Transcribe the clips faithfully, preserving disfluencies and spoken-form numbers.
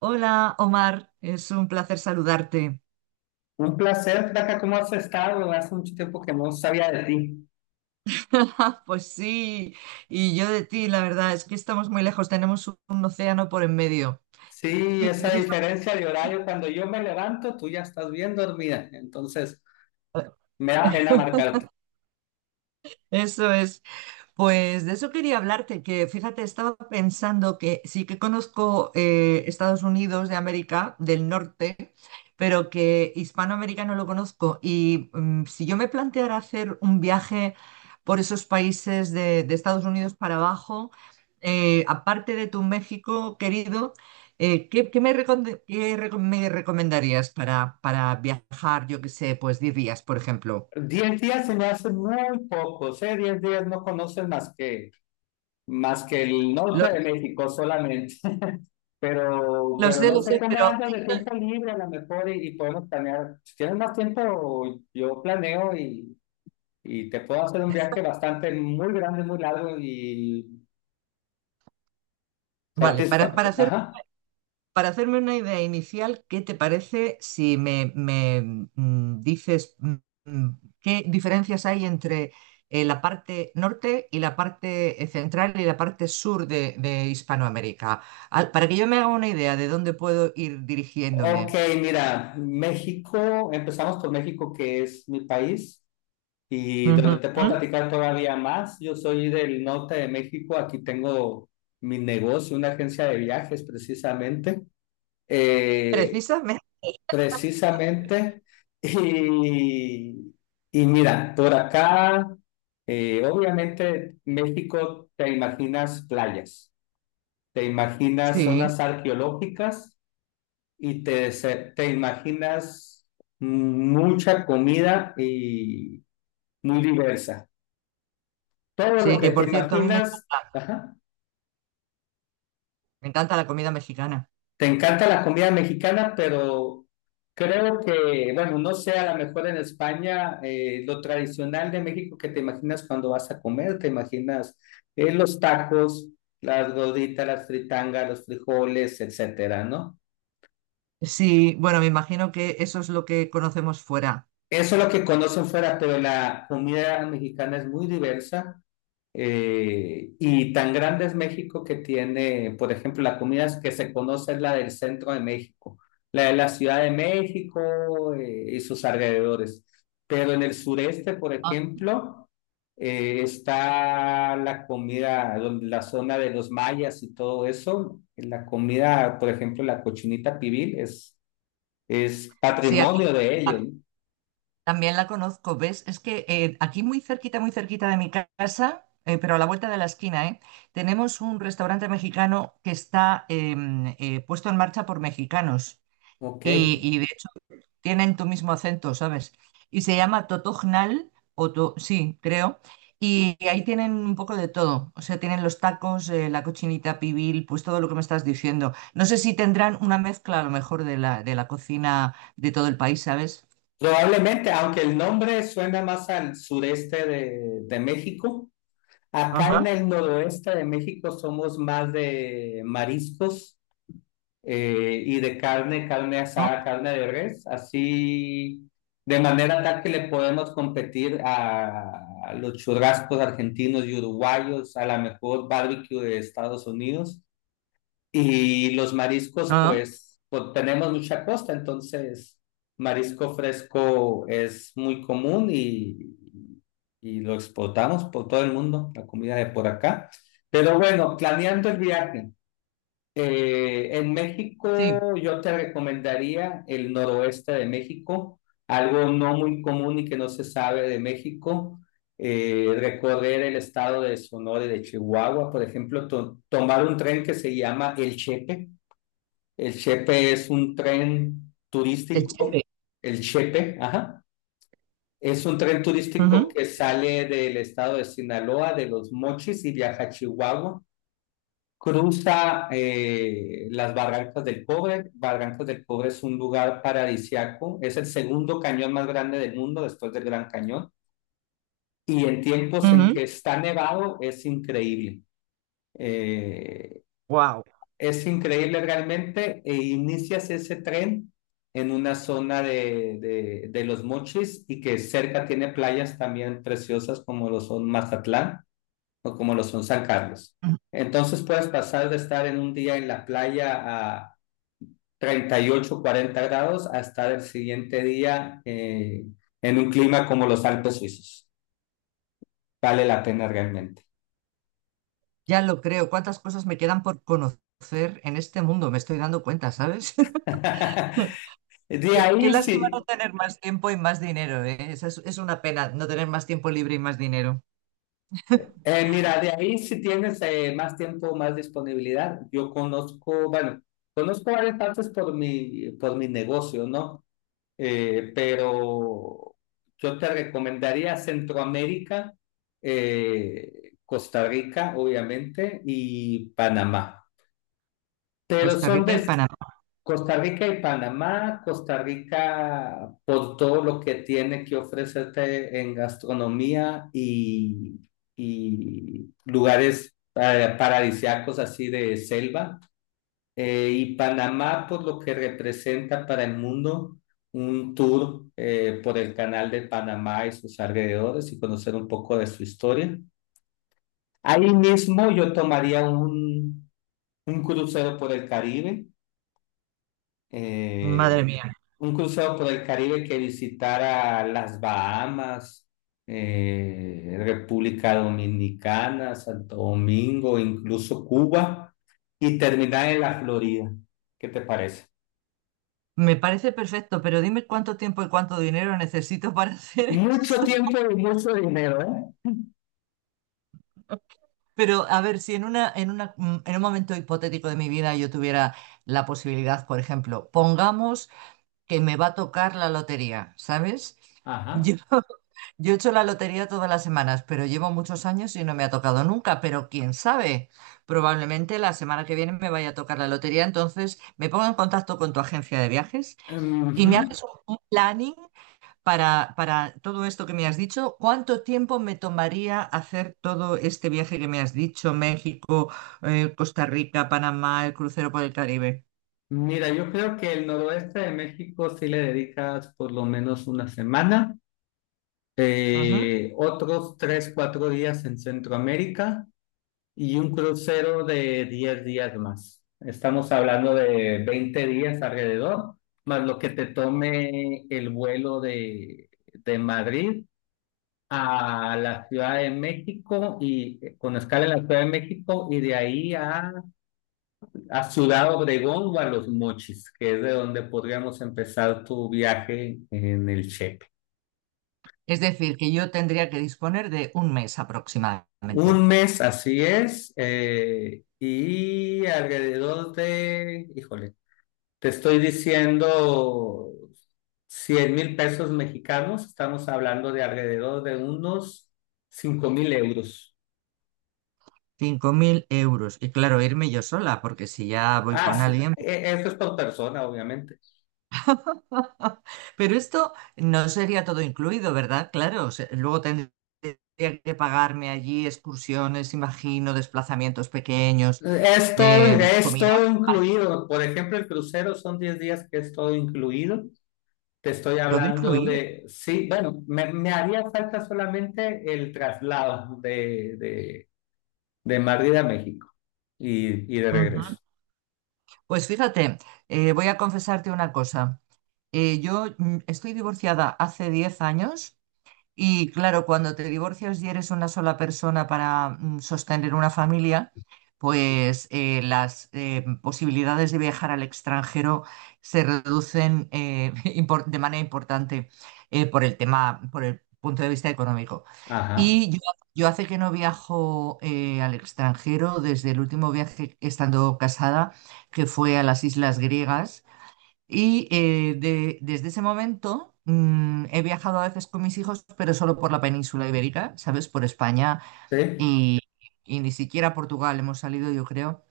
Hola, Omar, es un placer saludarte. Un placer, Flaca, ¿cómo has estado? Hace mucho tiempo que no sabía de ti. Pues sí, y yo de ti, la verdad, es que estamos muy lejos, tenemos un océano por en medio. Sí, Y esa precisamente diferencia de horario, cuando yo me levanto, tú ya estás bien dormida, entonces me da pena marcarte. eso es. Pues de eso quería hablarte, que fíjate, estaba pensando que sí que conozco eh, Estados Unidos de América, del norte, pero que Hispanoamérica no lo conozco. Y mm, si yo me planteara hacer un viaje por esos países de, de Estados Unidos para abajo, eh, aparte de tu México querido, eh, ¿qué, qué me, recomend- qué reco- me recomendarías para, para viajar, yo qué sé, pues diez días, por ejemplo? Diez días se me hacen muy pocos, ¿eh? Diez días no conoces más que, más que el Lo, norte de México solamente, pero, lo pero sé, no lo sé sé, cómo pero andas de tiempo libre a lo mejor y, y podemos planear. Si tienes más tiempo, yo planeo y, y te puedo hacer un viaje bastante muy grande, muy largo y vale, para, para satisfactorio. hacer. Ajá. Para hacerme una idea inicial, ¿qué te parece si me, me, mm, dices mm, mm, qué diferencias hay entre eh, la parte norte y la parte eh, central y la parte sur de, de Hispanoamérica? Al- para que yo me haga una idea de dónde puedo ir Ok, dirigiéndome. mira, México, empezamos por México, que es mi país, y donde Ujú. te puedo platicar todavía más. Yo soy del norte de México, aquí tengo mi negocio, una agencia de viajes precisamente, eh, Precisamente. precisamente, y, y mira, por acá, eh, obviamente México te imaginas playas, te imaginas Sí, zonas arqueológicas y te, se- te imaginas mucha comida y muy diversa. Todo lo sí, que que te por cierto, a mí me, imaginas, ajá. me encanta la comida mexicana. Te encanta la comida mexicana, pero creo que, bueno, no sé, a lo mejor en España, eh, lo tradicional de México que te imaginas cuando vas a comer, te imaginas eh, los tacos, las gorditas, las fritangas, los frijoles, etcétera, ¿no? Sí, bueno, me imagino que eso es lo que conocemos fuera. Eso es lo que conocen fuera, pero la comida mexicana es muy diversa. Eh, y tan grande es México que tiene, por ejemplo, la comida que se conoce es la del centro de México, la de la Ciudad de México eh, y sus alrededores. Pero en el sureste, por Ah. ejemplo, eh, está la comida, donde- la zona de los mayas y todo eso. La comida, por ejemplo, la cochinita pibil es, es Sí, aquí. patrimonio de Ah, ellos. también la conozco, ¿ves? Es que eh, aquí muy cerquita, muy cerquita de mi ca- casa, eh, pero a la vuelta de la esquina, ¿eh? Tenemos un restaurante mexicano que está em, eh, puesto en marcha por mexicanos Ok. y, y, de hecho tienen tu mismo acento, ¿sabes? Y se llama Totognal, o To- sí, creo, y ahí tienen un poco de todo, o sea, tienen los tacos, eh, la cochinita pibil, pues todo lo que me estás diciendo. No sé si tendrán una mezcla a lo mejor de la, de la cocina de todo el país, ¿sabes? Probablemente, aunque el nombre suena más al sureste de, de México, acá en Ajá. el noroeste de México somos más de mariscos eh, y de carne, carne ¿No? asada, carne de res, así de manera tal que le podemos competir a, a los churrascos argentinos y uruguayos, a la mejor barbecue de Estados Unidos. Y los mariscos, Ah. pues, pues, tenemos mucha costa, entonces marisco fresco es muy común y, y lo exportamos por todo el mundo, la comida de por acá. Pero bueno, planeando el viaje, eh, en México Sí, yo te recomendaría el noroeste de México, algo no muy común y que no se sabe de México, eh, recorrer el estado de Sonora y de Chihuahua, por ejemplo, to- tomar un tren que se llama El Chepe. El Chepe es un tren el turístico, chepe. el Chepe, ajá. Es un tren turístico Wow. que sale del estado de Sinaloa, de Los Mochis y viaja a Chihuahua. Cruza eh, las Barrancas del Cobre. Barrancas del Cobre es un lugar paradisiaco. Es el segundo cañón más grande del mundo después del Gran Cañón. Y en tiempos en que está nevado es increíble. Eh, es increíble realmente. E inicias ese tren en una zona de, de, de Los Mochis y que cerca tiene playas también preciosas como lo son Mazatlán o como lo son San Carlos. Entonces puedes pasar de estar en un día en la playa a treinta y ocho, cuarenta grados a estar el siguiente día eh, en un clima como los Alpes suizos. Vale la pena realmente. Ya lo creo. ¿Cuántas cosas me quedan por conocer en este mundo? Me estoy dando cuenta, ¿sabes? De Qué, qué ahí lástima no sí, tener más tiempo y más dinero, ¿eh? Esa Es, es una pena no tener más tiempo libre y más dinero. eh, mira, de ahí si tienes eh, más tiempo, más disponibilidad. Yo conozco, bueno, conozco varias partes por mi, por mi negocio, ¿no? eh, pero yo te recomendaría Centroamérica, eh, Costa Rica, obviamente, y Panamá. Pero Costa son Rica y de Panamá. Costa Rica y Panamá, Costa Rica por todo lo que tiene que ofrecerte en gastronomía y, y lugares eh, paradisíacos así de selva. Eh, y Panamá por lo que representa para el mundo un tour eh, por el canal de Panamá y sus alrededores y conocer un poco de su historia. Ahí mismo yo tomaría un, un crucero por el Caribe, Madre eh, mía. un crucero por el Caribe que visitara las Bahamas, eh, República Dominicana, Santo Domingo, incluso Cuba y terminar en la Florida. ¿Qué te parece? Me parece perfecto, pero dime cuánto tiempo y cuánto dinero necesito para hacer Mucho eso. tiempo y mucho dinero, ¿eh? Pero a ver, si en una, en una, mm, en un momento hipotético de mi vida yo tuviera la posibilidad, por ejemplo, pongamos que me va a tocar la lotería, ¿sabes? Ajá. Yo, yo he hecho la lotería todas las semanas, pero llevo muchos años y no me ha tocado nunca, pero quién sabe, probablemente la semana que viene me vaya a tocar la lotería, entonces me pongo en contacto con tu agencia de viajes y Ujú. me haces un un planning para, para todo esto que me has dicho. ¿Cuánto tiempo me tomaría hacer todo este viaje que me has dicho? México, eh, Costa Rica, Panamá, el crucero por el Caribe. Mira, yo creo que el noroeste de México sí le dedicas por lo menos una semana, eh, otros tres, cuatro días en Centroamérica y un crucero de diez días más. Estamos hablando de veinte días alrededor, más lo que te tome el vuelo de, de Madrid a la Ciudad de México y eh, con escala en la Ciudad de México y de ahí a A Ciudad Obregón o a Los Mochis, que es de donde podríamos empezar tu viaje en el Chepe. Es decir, que yo tendría que disponer de un mes aproximadamente. Un mes, así es, eh, y alrededor de, híjole, te estoy diciendo cien mil pesos mexicanos, estamos hablando de alrededor de unos cinco mil euros. Cinco mil euros. Y claro, irme yo sola, porque si ya voy Ah, con sí, alguien. e- esto es por persona, obviamente. Pero esto no sería todo incluido, ¿verdad? Claro, o sea, luego tendría que pagarme allí excursiones, imagino, desplazamientos pequeños, Es todo, eh, es comida, todo incluido. Por ejemplo, el crucero son diez días que es todo incluido. Te estoy todo hablando incluido. de, sí, bueno, me, me haría falta solamente el traslado de, de, de Madrid a México y, y de Ujú. regreso. Pues fíjate, eh, voy a confesarte una cosa. Eh, yo mm, estoy divorciada hace diez años. Y claro, cuando te divorcias y eres una sola persona para mm, sostener una familia, pues eh, las eh, posibilidades de viajar al extranjero se reducen eh, impor- de manera importante eh, por el tema, por el punto de vista económico. Ajá, Y yo, yo hace que no viajo eh, al extranjero desde el último viaje estando casada, que fue a las Islas Griegas y eh, de- desde ese momento mm, he viajado a veces con mis hijos, pero solo por la península ibérica, ¿sabes? Por España sí. y, y ni siquiera a Portugal hemos salido, yo creo.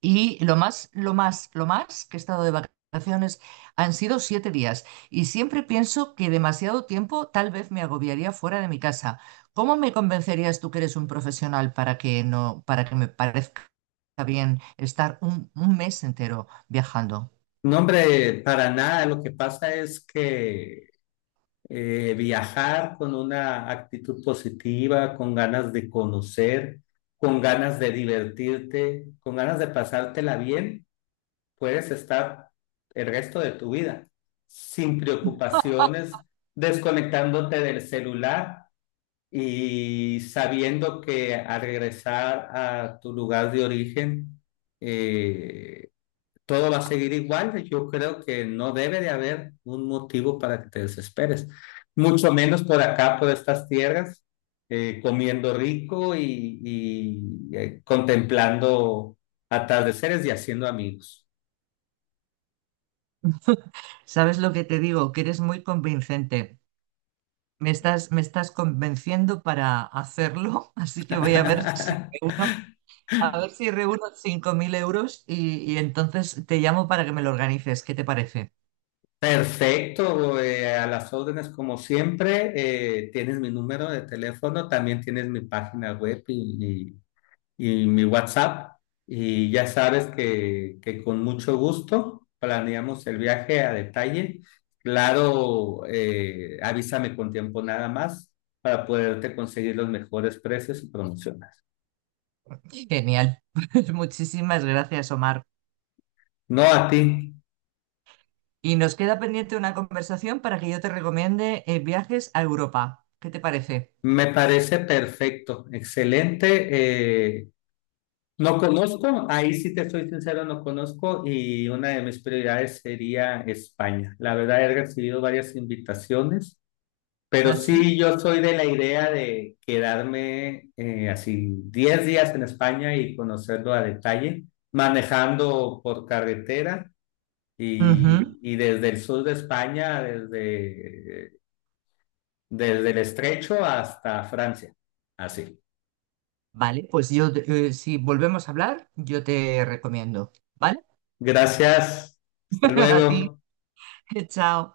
Y lo más, lo más, lo más que he estado de vacaciones han sido siete días. Y siempre pienso que demasiado tiempo tal vez me agobiaría fuera de mi casa. ¿Cómo me convencerías tú que eres un profesional para que no, para que me parezca bien estar un un mes entero viajando? No, hombre, para nada. Lo que pasa es que eh, viajar con una actitud positiva, con ganas de conocer, con ganas de divertirte, con ganas de pasártela bien. Puedes estar el resto de tu vida sin preocupaciones, desconectándote del celular y sabiendo que al regresar a tu lugar de origen, eh, todo va a seguir igual. Yo creo que no debe de haber un motivo para que te desesperes, mucho menos por acá, por estas tierras, eh, comiendo rico y, y, eh, contemplando atardeceres y haciendo amigos. ¿Sabes lo que te digo? Que eres muy convincente. Me estás, me estás convenciendo para hacerlo, así que voy a ver si reúno, a ver si reúno cinco mil euros y, y entonces te llamo para que me lo organices. ¿Qué te parece? Perfecto, eh, a las órdenes como siempre, eh, tienes mi número de teléfono, también tienes mi página web y, y- y mi WhatsApp y ya sabes que, que con mucho gusto planeamos el viaje a detalle. Claro, eh, avísame con tiempo nada más para poderte conseguir los mejores precios y promociones. Genial. Pues muchísimas gracias, Omar. No a ti, Y nos queda pendiente una conversación para que yo te recomiende eh, viajes a Europa. ¿Qué te parece? me parece perfecto, excelente. Eh, no conozco, ahí sí te soy sincero, no conozco y una de mis prioridades sería España. La verdad he recibido varias invitaciones, pero ¿Así? sí yo soy de la idea de quedarme eh, así diez días en España y conocerlo a detalle, manejando por carretera Ujú. y, y desde el sur de España, desde, desde el Estrecho hasta Francia. Así. Vale, pues yo, eh, si volvemos a hablar, yo te recomiendo. ¿Vale? Gracias. Hasta A ti. luego. Chao.